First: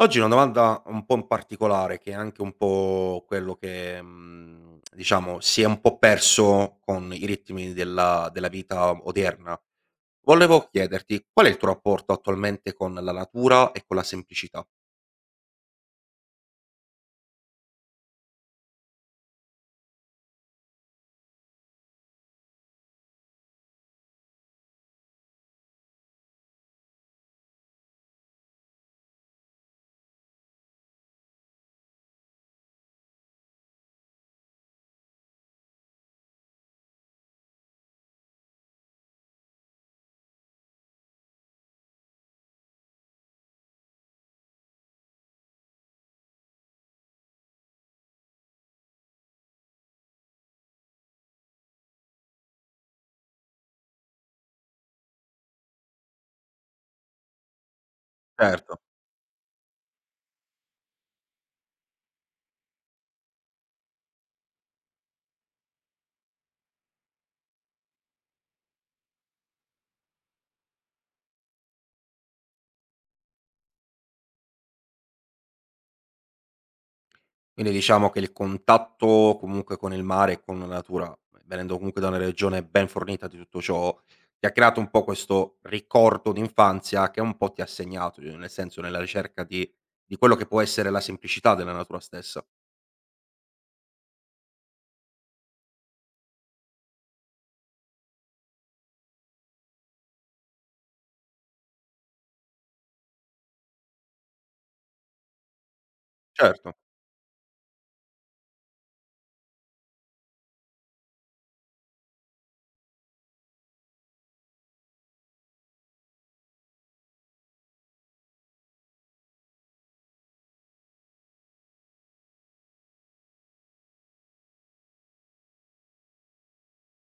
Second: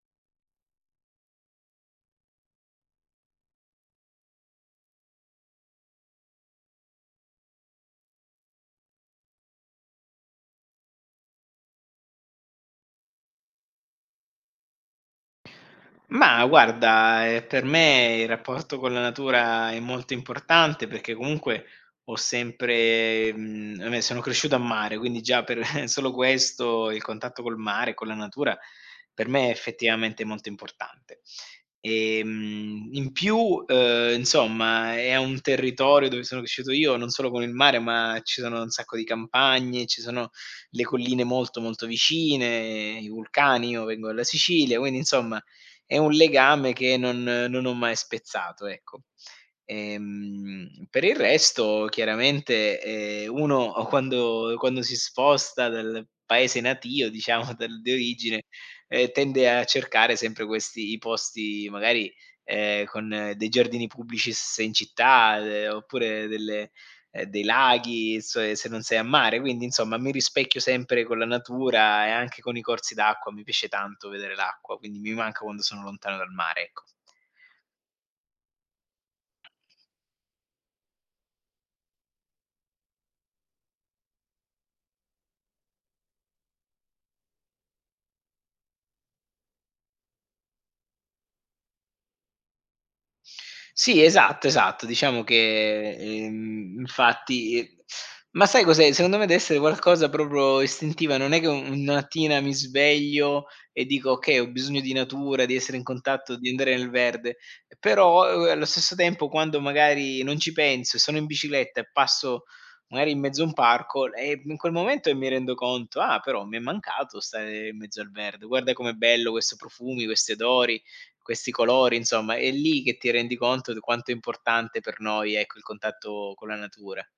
Oggi una domanda un po' in particolare, che è anche un po' quello che, mhmm, diciamo si è un po' perso con i ritmi della vita odierna. Volevo chiederti: qual è il tuo rapporto attualmente con la natura e con la semplicità? Ma guarda, per me il rapporto con la natura è molto importante perché comunque ho sempre vabbè sono cresciuto a mare, quindi già per solo questo, il contatto col mare, con la natura, per me è effettivamente molto importante. In più, insomma è un territorio dove sono cresciuto io, non solo con il mare, ma ci sono un sacco di campagne, ci sono le colline molto, molto vicine, i vulcani, io vengo dalla Sicilia, quindi insomma è un legame che non ho mai spezzato, ecco. Per il resto chiaramente, uno quando si sposta dal paese natio, diciamo dal di origine, Certo. Tende a cercare sempre questi i posti magari, con dei giardini pubblici se in città, oppure delle dei laghi, se non sei a mare. Quindi insomma mi rispecchio sempre con la natura e anche con i corsi d'acqua, mi piace tanto vedere l'acqua, quindi mi manca quando sono lontano dal mare, ecco. Quindi diciamo che il contatto comunque con il mare e con la natura, venendo comunque da una regione ben fornita di tutto ciò, ti ha creato un po' questo ricordo d'infanzia che un po' ti ha segnato, nel senso nella ricerca di quello che può essere la semplicità della natura stessa. Sì, esatto, esatto. Diciamo che, infatti ma sai cos'è, secondo me deve essere qualcosa proprio istintiva, non è che un una mattina mi sveglio e dico: "Okay, ho bisogno di natura, di essere in contatto, di Certo, andare nel verde." Però, allo stesso tempo quando magari non ci penso e sono in bicicletta e passo magari in mezzo a un parco, in quel momento mi rendo conto: "Ah, però mi è mancato stare in mezzo al verde, guarda com'è bello questo profumi, questi odori." Questi colori insomma, è lì che ti rendi conto di quanto è importante per noi, ecco, il contatto con la natura.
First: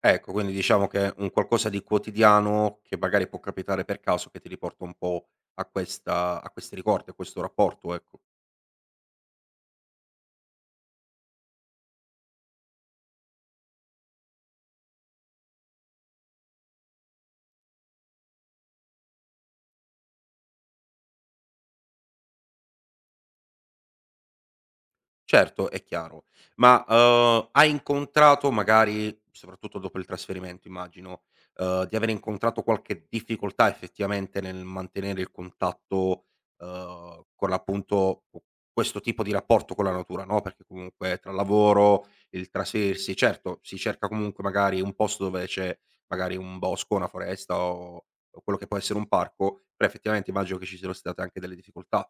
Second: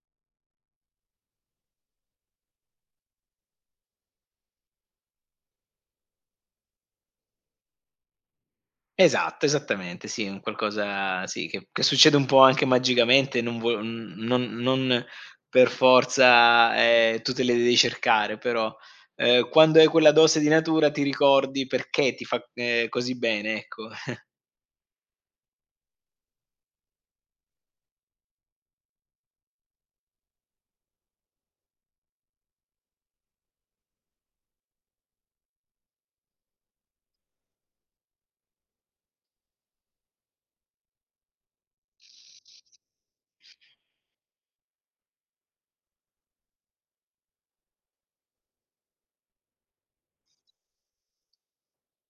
ecco, quindi diciamo che è un qualcosa di quotidiano che magari può capitare per caso che ti riporta un po' a questa a questi ricordi, a questo rapporto, ecco. Esatto, esattamente, sì, un qualcosa sì, che succede un po' anche magicamente, non vuo n non non per forza, tu te le devi cercare, però, quando hai quella dose di natura ti ricordi perché ti fa, così bene, ecco. Certo, è chiaro. Ma, hai incontrato magari, soprattutto dopo il trasferimento immagino, di aver incontrato qualche difficoltà effettivamente nel mantenere il contatto, con appunto q questo tipo di rapporto con la natura, no, perché comunque tra lavoro, il trasferirsi certo, si cerca comunque magari un posto dove c'è magari un bosco, una foresta o quello che può essere un parco, però effettivamente immagino che ci siano state anche delle difficoltà.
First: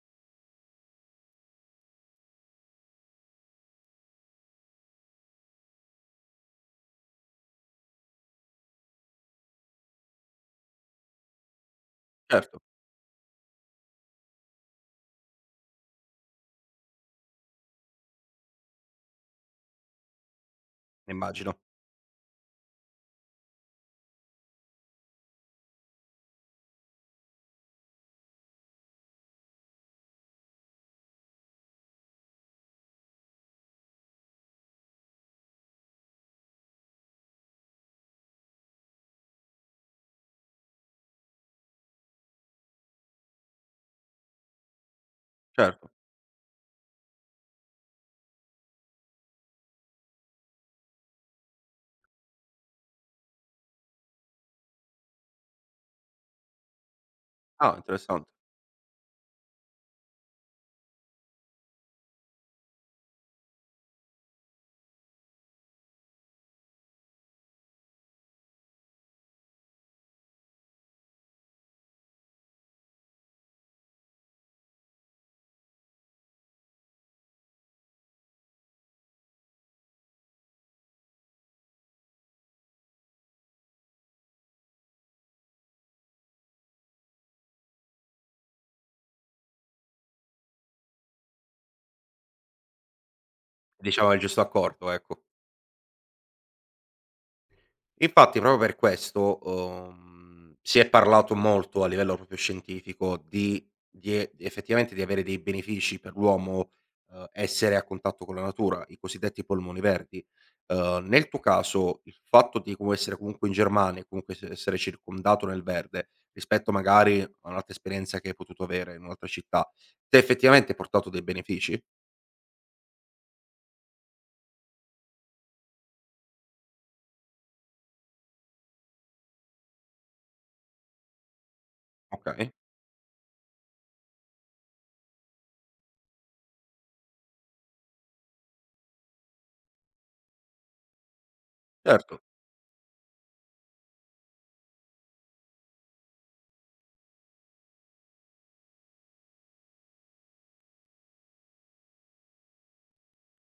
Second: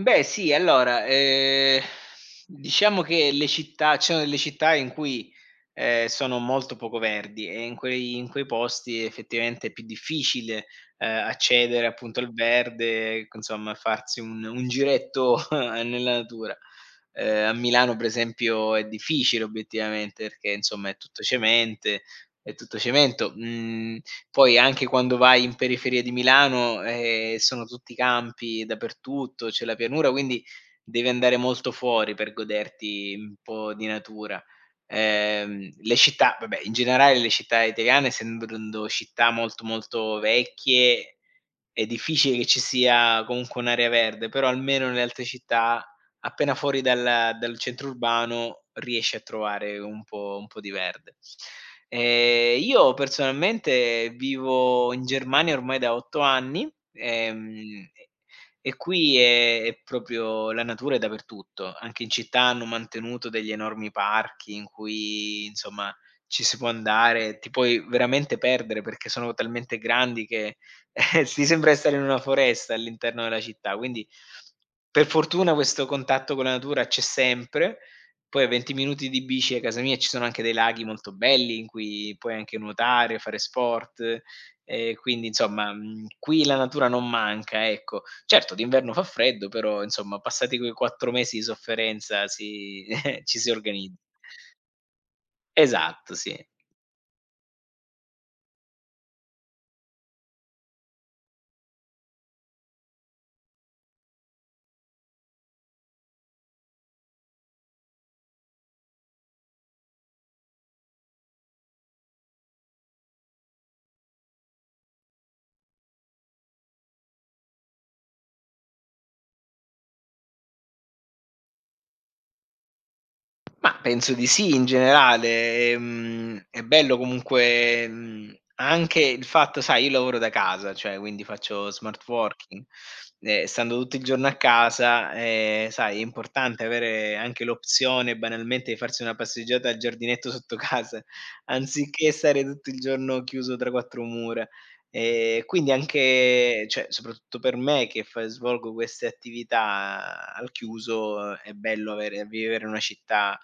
Beh sì, allora, diciamo che le città ci sono delle città in cui, sono molto poco verdi e in quei posti effettivamente è più difficile, accedere appunto al Certo, verde, ecco insomma farsi un giretto nella natura. A Milano per esempio è difficile obiettivamente perché insomma immagino. È tutto cemento. Mhmm, Poi anche quando vai in periferia di Milano, sono tutti campi dappertutto, c'è la pianura, quindi devi andare molto fuori per goderti un po' di natura. Le città vabbè, in generale le città italiane, essendo città molto, molto vecchie, è difficile che ci sia comunque un'area verde, però almeno nelle altre città. Certo. Appena fuori dal centro urbano riesci a trovare un po' di verde. Io personalmente vivo in Germania ormai da 8 anni, Ah, e interessan. e qui è proprio la natura è dappertutto. Anche in città hanno mantenuto degli enormi parchi in cui, insomma, ci si può andare, ti puoi veramente perdere perché sono talmente grandi che eh sì, sembra di stare in una foresta all'interno della città, quindi per fortuna questo contatto con la natura c'è sempre. Poi a 20 minuti di bici a casa mia ci sono anche dei laghi molto belli in cui puoi anche nuotare, fare sport, quindi insomma, qui la natura non manca, ecco. Certo d'inverno fa freddo, però insomma passati quei 4 mesi di sofferenza si ci si organizza. Diciamo il giusto accordo, ecco. Esatto, sì. Infatti proprio per questo, si è parlato molto a livello proprio scientifico di effettivamente di avere dei benefici per l'uomo, essere a contatto con la natura, i cosiddetti polmoni verdi. Nel tuo caso il fatto di comu essere comunque in Germania, comunque essere circondato nel verde, rispetto magari a un'altra esperienza che hai potuto avere in un'altra città, ti ha effettivamente portato dei benefici? Mah, penso di sì in generale. È bello comunque, anche il fatto sai, io lavoro da casa, cioè quindi faccio smart Okay, working, e stando tutto il giorno a casa, sai, è importante avere anche l'opzione banalmente di farsi una passeggiata al giardinetto sotto casa, anziché certo, stare tutto il giorno chiuso tra 4 mura. Quindi anche cioè, soprattutto per me che fa svolgo queste attività al chiuso, è bello avere vivere in una città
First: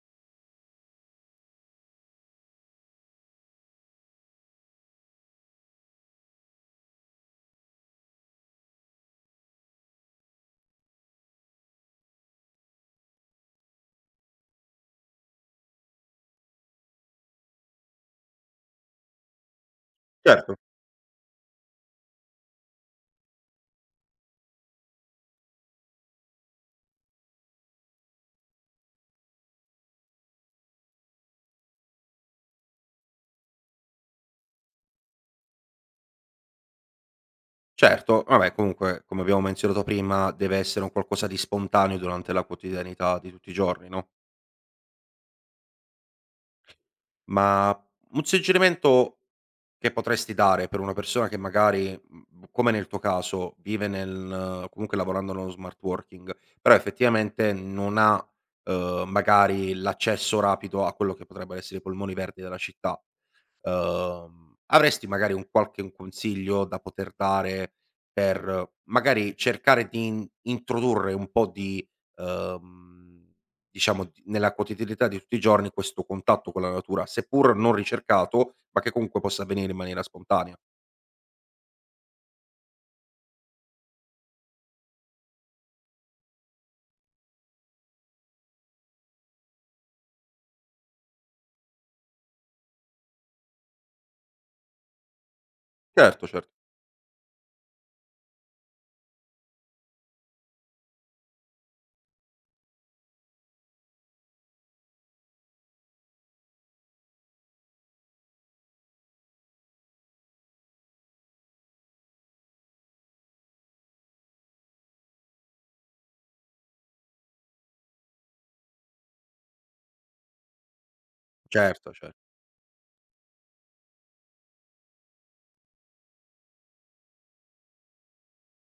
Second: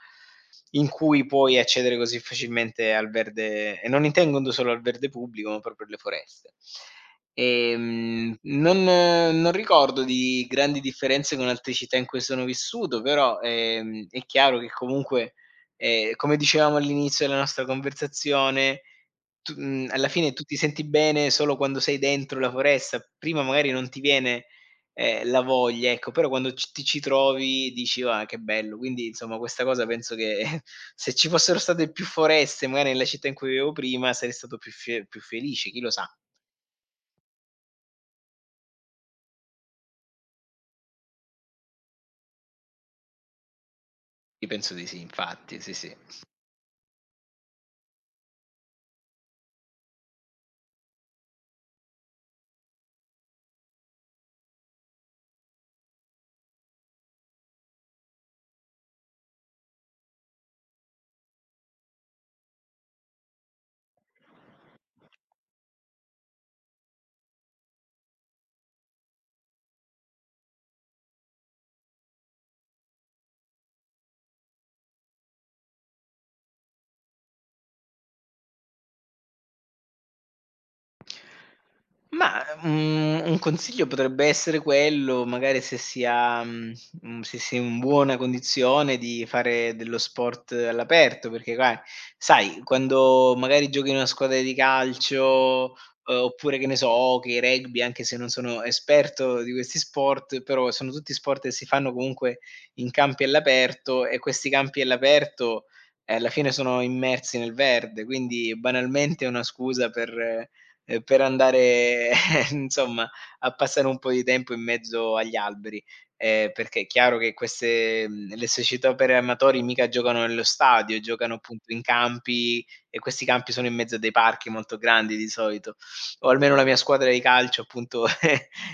in cui puoi accedere così facilmente al verde e non intendo solo al verde pubblico, ma proprio alle foreste. Non ricordo di grandi differenze con altre città in cui sono vissuto, però, è chiaro che comunque, come dicevamo all'inizio della nostra conversazione, alla fine tu certo. ti senti bene solo quando sei dentro la foresta, prima magari non ti viene, la voglia, ecco, però quando c ti ci trovi dici: "Ah, che bello." Quindi insomma questa cosa penso che se ci fossero state più foreste magari nella città in cui vivevo prima sarei stato più felice, chi lo sa. Certo, vabbè comunque, come abbiamo menzionato prima, deve essere un qualcosa di spontaneo durante la quotidianità di tutti i giorni, no, Io penso di sì infatti, sì, sì. ma un suggerimento che potresti dare per una persona che magari, mhmm, come nel tuo caso, vive nel comunque lavorando nello smart working, però effettivamente non ha, magari l'accesso rapido a quello che potrebbero essere i polmoni verdi della città. Avresti magari un qualche un consiglio da poter dare per magari cercare di in introdurre un po' di, uhm, diciamo d nella quotidianità di tutti i giorni questo contatto con la natura, seppur non ricercato, ma che comunque possa avvenire in maniera spontanea. Mah, un consiglio potrebbe essere quello, magari se si ha se si è in buona condizione di fare dello sport all'aperto, perché qua sai, quando magari giochi in una squadra di calcio, Certo, certo. oppure che ne so, hockey, rugby, anche se non sono esperto di questi sport, però sono tutti sport che si fanno comunque in campi all'aperto e questi campi all'aperto, alla fine sono immersi nel verde, quindi banalmente è una scusa per andare insomma a passare un po' di tempo in mezzo agli alberi, perché è chiaro che queste le società per amatori mica giocano nello stadio, giocano appunto in Certo, cer. campi e questi campi sono in mezzo a dei parchi molto grandi di solito, o almeno la mia squadra di calcio appunto ha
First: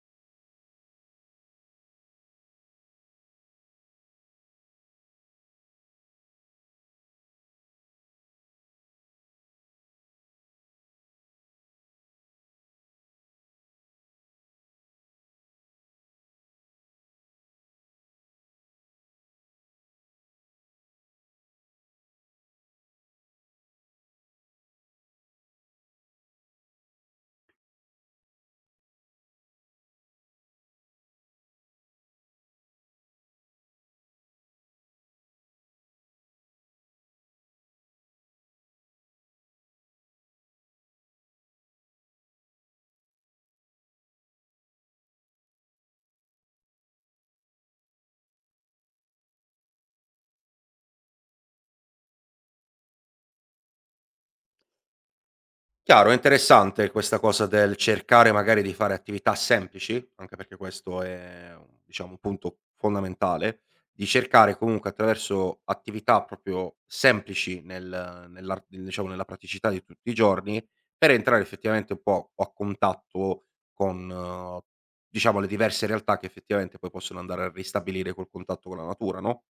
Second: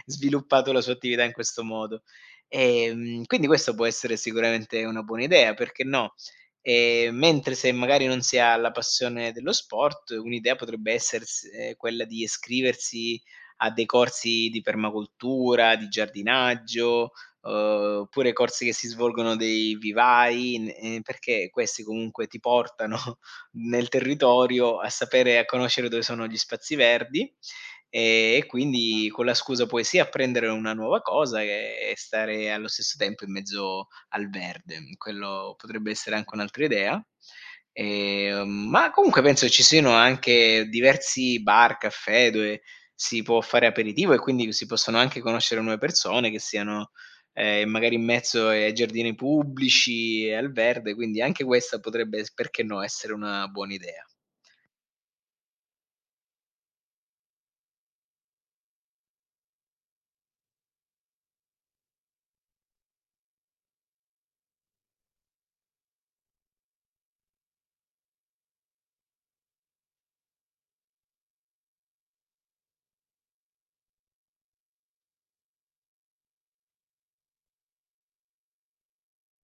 sviluppato la sua attività in questo modo. Quindi questo può essere sicuramente una buona idea, perché no? Mentre se magari non si ha la passione dello sport, un'idea potrebbe essers quella di iscriversi a dei corsi di permacultura, di giardinaggio, uhm, oppure corsi che si svolgono dei vivai, n perché questi comunque ti portano nel territorio a sapere e a conoscere dove sono gli spazi verdi, e quindi con la scusa puoi sia apprendere una nuova cosa e stare allo stesso tempo in mezzo al verde. Quello potrebbe essere anche un'altra idea. Ma comunque penso ci siano anche diversi bar, caffè dove si può fare aperitivo e quindi si possono anche conoscere nuove persone che siano, magari in mezzo ai giardini pubblici e al verde, quindi anche questa potrebbe s perché no, essere una buona idea. Chiaro, è interessante questa cosa del cercare magari di fare attività semplici, anche perché questo è un diciamo un punto fondamentale, di cercare comunque attraverso attività proprio semplici nel nell'ar diciamo nella praticità di tutti i giorni, per entrare effettivamente un po' a contatto con, diciamo, le diverse realtà che effettivamente poi possono andare a ristabilire quel contatto con la natura, no?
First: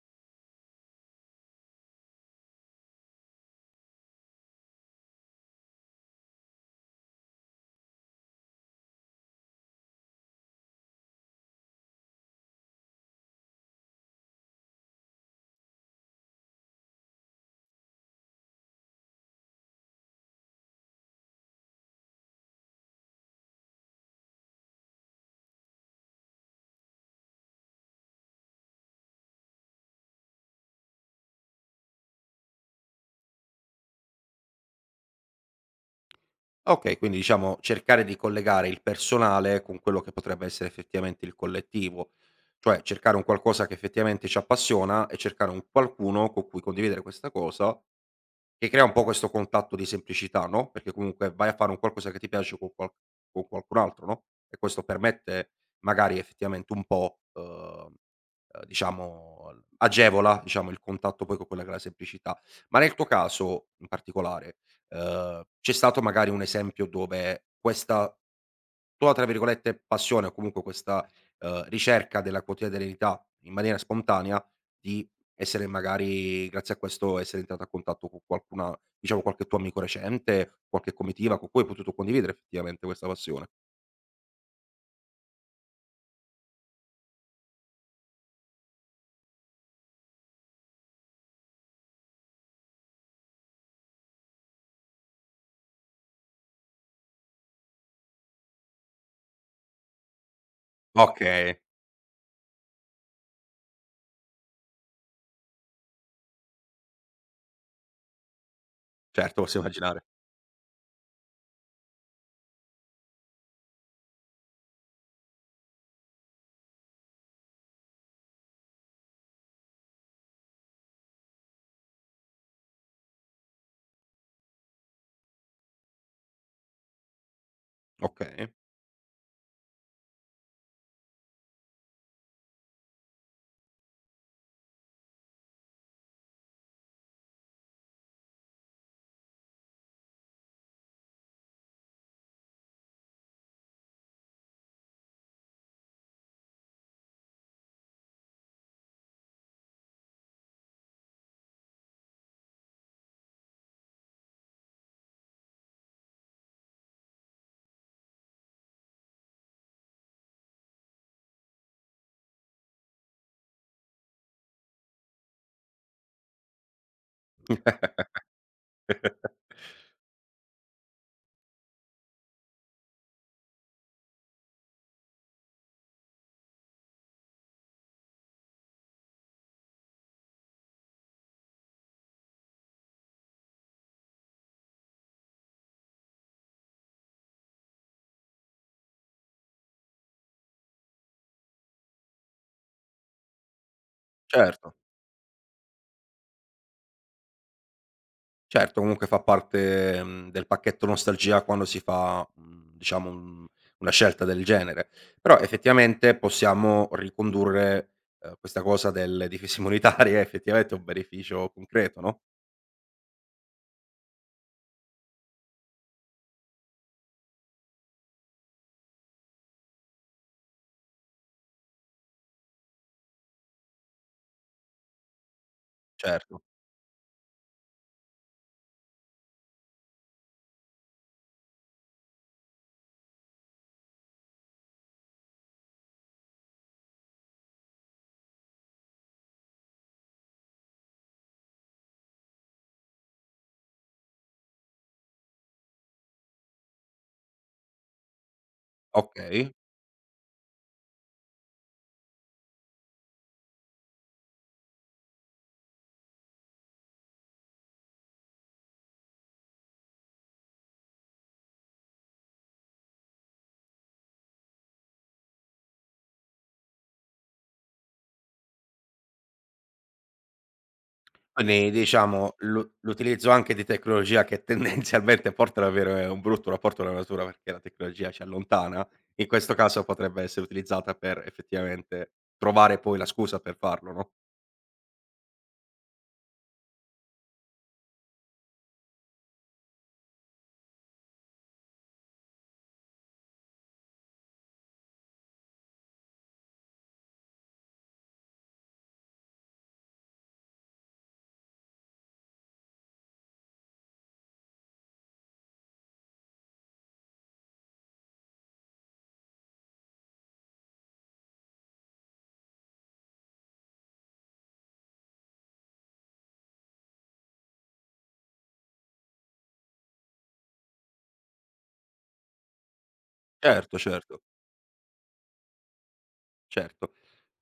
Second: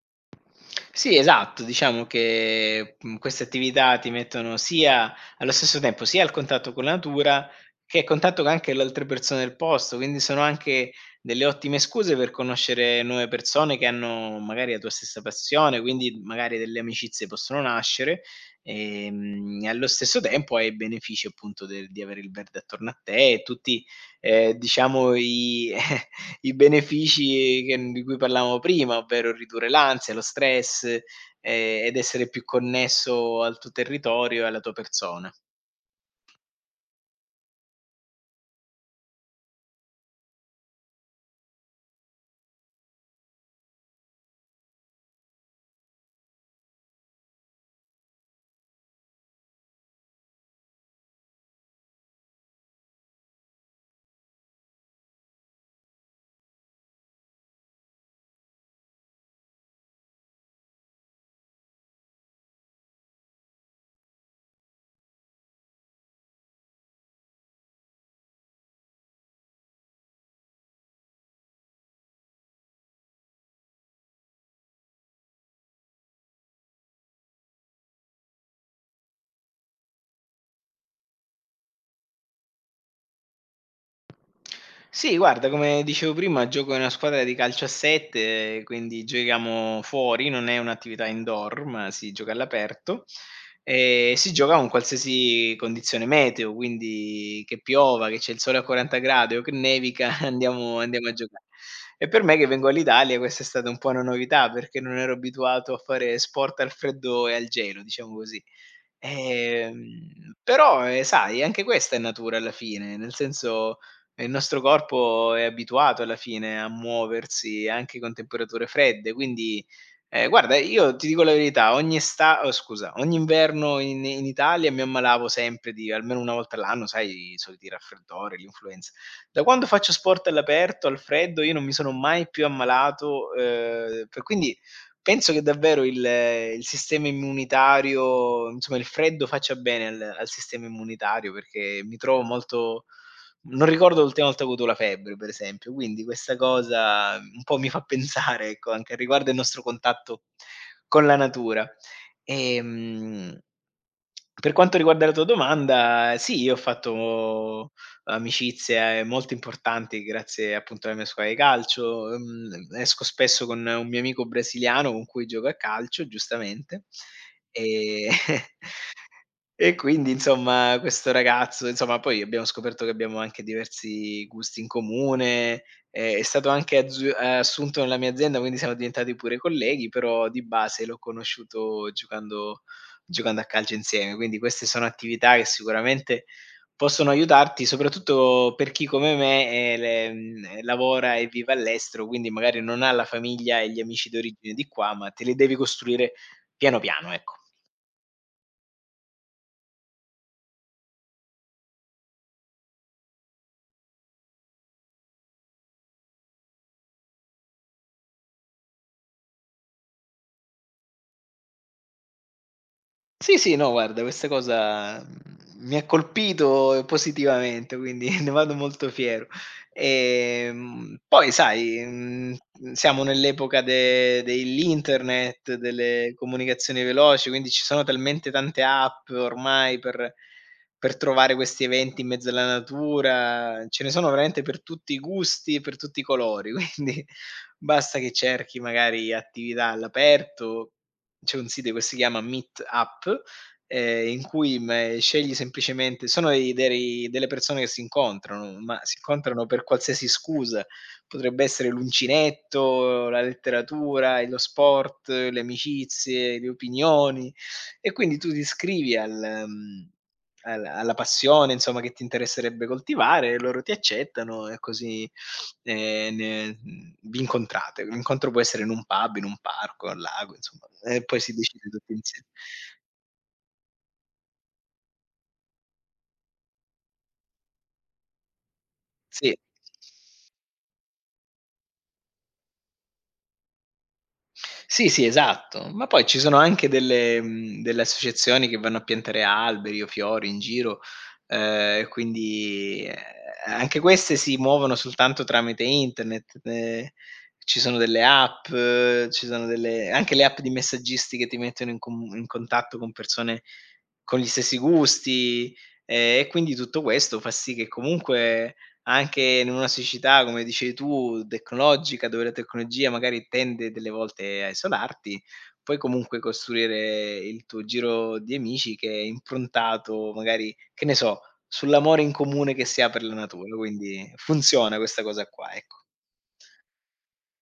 Sì, esatto. Diciamo che, queste attività ti mettono sia allo stesso tempo sia al contatto con la natura, che a contatto con anche le altre persone del posto, quindi sono anche delle ottime scuse per conoscere nuove persone che hanno magari la tua stessa passione, quindi magari delle amicizie possono nascere, e allo stesso tempo hai i benefici appunto del di avere il verde attorno a te e tutti, diciamo i i benefici che di cui parlavamo prima, ovvero ridurre l'ansia, lo stress, ed essere più connesso al tuo territorio e alla tua persona. Okay, quindi diciamo cercare di collegare il personale con quello che potrebbe essere effettivamente il collettivo, cioè cercare un qualcosa che effettivamente ci appassiona e cercare un qualcuno con cui condividere questa cosa, che crea un po' questo contatto di semplicità, no, perché comunque vai a fare un qualcosa che ti piace con qual con qualcun altro, no, e questo permette magari effettivamente un po', uhm, diciamo l agevola, diciamo, il contatto poi con quella che è la semplicità. Ma nel tuo caso in particolare, c'è stato magari un esempio dove questa tua, tra virgolette, "passione" o comunque questa, ricerca della quotidianità in maniera spontanea di essere magari grazie a questo essere entrata a contatto con qualcuna diciamo qualche tuo amico recente, qualche comitiva con cui hai potuto condividere effettivamente questa passione? Sì, guarda, come dicevo prima, gioco in una squadra di calcio a 7, quindi giochiamo fuori, non è un'attività indoor, ma si gioca all'aperto. E si gioca con qualsiasi condizione meteo, quindi che piova, che c'è il sole a 40 gradi o che nevica, andiamo, andiamo a giocare. Okay, E per me che vengo all'Italia questa è stata un po' una novità perché non ero abituato a fare sport al freddo e al gelo, diciamo così. certo, posso immaginare. Però, sai anche questa è natura alla fine, nel senso, il nostro corpo è abituato alla fine a muoversi anche con temperature fredde, quindi, guarda io ti dico la verità, ogni esta oh scusa, ogni inverno in Italia mi ammalavo sempre di almeno 1 volta all'anno, sai i soliti raffreddori, Okay, l'influenza. Da quando faccio sport all'aperto, al freddo, io non mi sono mai più ammalato, per quindi penso che davvero il sistema immunitario insomma il freddo faccia bene al sistema immunitario, perché mi trovo molto non ricordo l'ultima volta che ho avuto la febbre, per esempio, quindi questa cosa un po' mi fa pensare, ecco, anche riguardo il nostro contatto con la natura. Ehm, per quanto riguarda la tua domanda, sì, io ho fatto amicizie molto importanti grazie appunto alla mia squadra di calcio. Esco spesso con un mio amico brasiliano con cui gioco a calcio, giustamente. E e quindi insomma questo ragazzo insomma poi abbiamo scoperto che abbiamo anche diversi gusti in comune, è stato anche azzu assunto nella mia azienda, quindi siamo diventati pure colleghi, però di base l'ho conosciuto giocando a calcio insieme. Quindi queste sono attività che sicuramente possono aiutarti, soprattutto per chi come me, lavora e vive all'estero, quindi magari non ha la famiglia e gli amici d'origine di certo, qua, ma te li devi costruire piano piano, ecco. certo comunque fa parte, mhmm, del pacchetto nostalgia quando si fa, mhmm, diciamo un una scelta del genere. Però effettivamente possiamo ricondurre, questa cosa delle difese immunitarie effettivamente a un beneficio concreto, no? Sì, sì, no guarda questa cosa, mi ha colpito positivamente, quindi ne vado molto fiero. Poi sai, siamo nell'epoca de dell'internet, delle Certo. comunicazioni veloci, quindi ci sono talmente tante app ormai per trovare questi eventi in mezzo alla natura, ce ne sono veramente per tutti i gusti, e per tutti i colori, quindi basta che cerchi magari attività all'aperto. C'è un sito che si chiama Meetup, in cui me scegli semplicemente sono dei dei delle persone che si incontrano, ma si incontrano Okay. per qualsiasi scusa. Potrebbe essere l'uncinetto, la letteratura, e lo sport, le amicizie, le opinioni e quindi tu ti iscrivi al mhmm, al alla passione, insomma, che ti interesserebbe coltivare e loro ti accettano e così. Vi incontrate. L'incontro può essere in un pub, in un parco, al lago, insomma, e poi si decide Quindi tutti insie diciamo l'utilizzo anche di tecnologia che tendenzialmente porta ad avere un brutto rapporto con la natura, perché la tecnologia ci allontana, in sì. questo caso potrebbe essere utilizzata per effettivamente trovare poi la scusa per farlo, no? Sì, sì, esatto. Ma poi ci sono anche delle associazioni che vanno a piantare alberi o fiori in giro, quindi, anche queste si muovono soltanto tramite internet, ci sono delle app, ci sono delle anche le app di messaggisti che ti mettono in contatto con persone con gli stessi gusti, e quindi tutto questo fa sì che comunque, anche in una società, come dicevi tu, tecnologica, dove la tecnologia magari tende delle volte a isolarti, puoi comunque costruire il tuo giro di amici che è improntato magari, che ne so, sull'amore in comune che si ha per la natura, Certo, quindi certo, funziona questa cosa qua, ecco. certo.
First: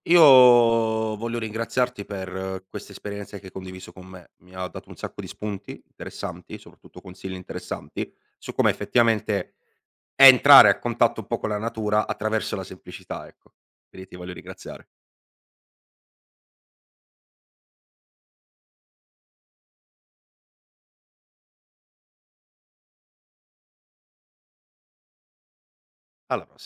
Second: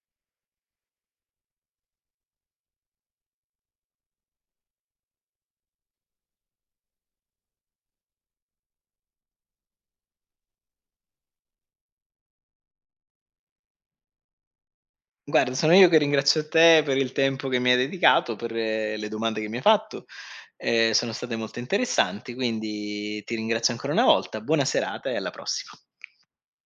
Io voglio ringraziarti per queste esperienze che hai condiviso con me. Mi ha dato un sacco di spunti interessanti, soprattutto consigli interessanti, su come effettivamente entrare a contatto un po' con la natura attraverso la semplicità, ecco. Quindi ti voglio ringraziare. Guarda, sono io che ringrazio te per il tempo che mi hai dedicato, per le domande che mi hai fatto. Sono state molto interessanti, quindi ti ringrazio ancora una volta. Buona serata e alla prossima. Alla pross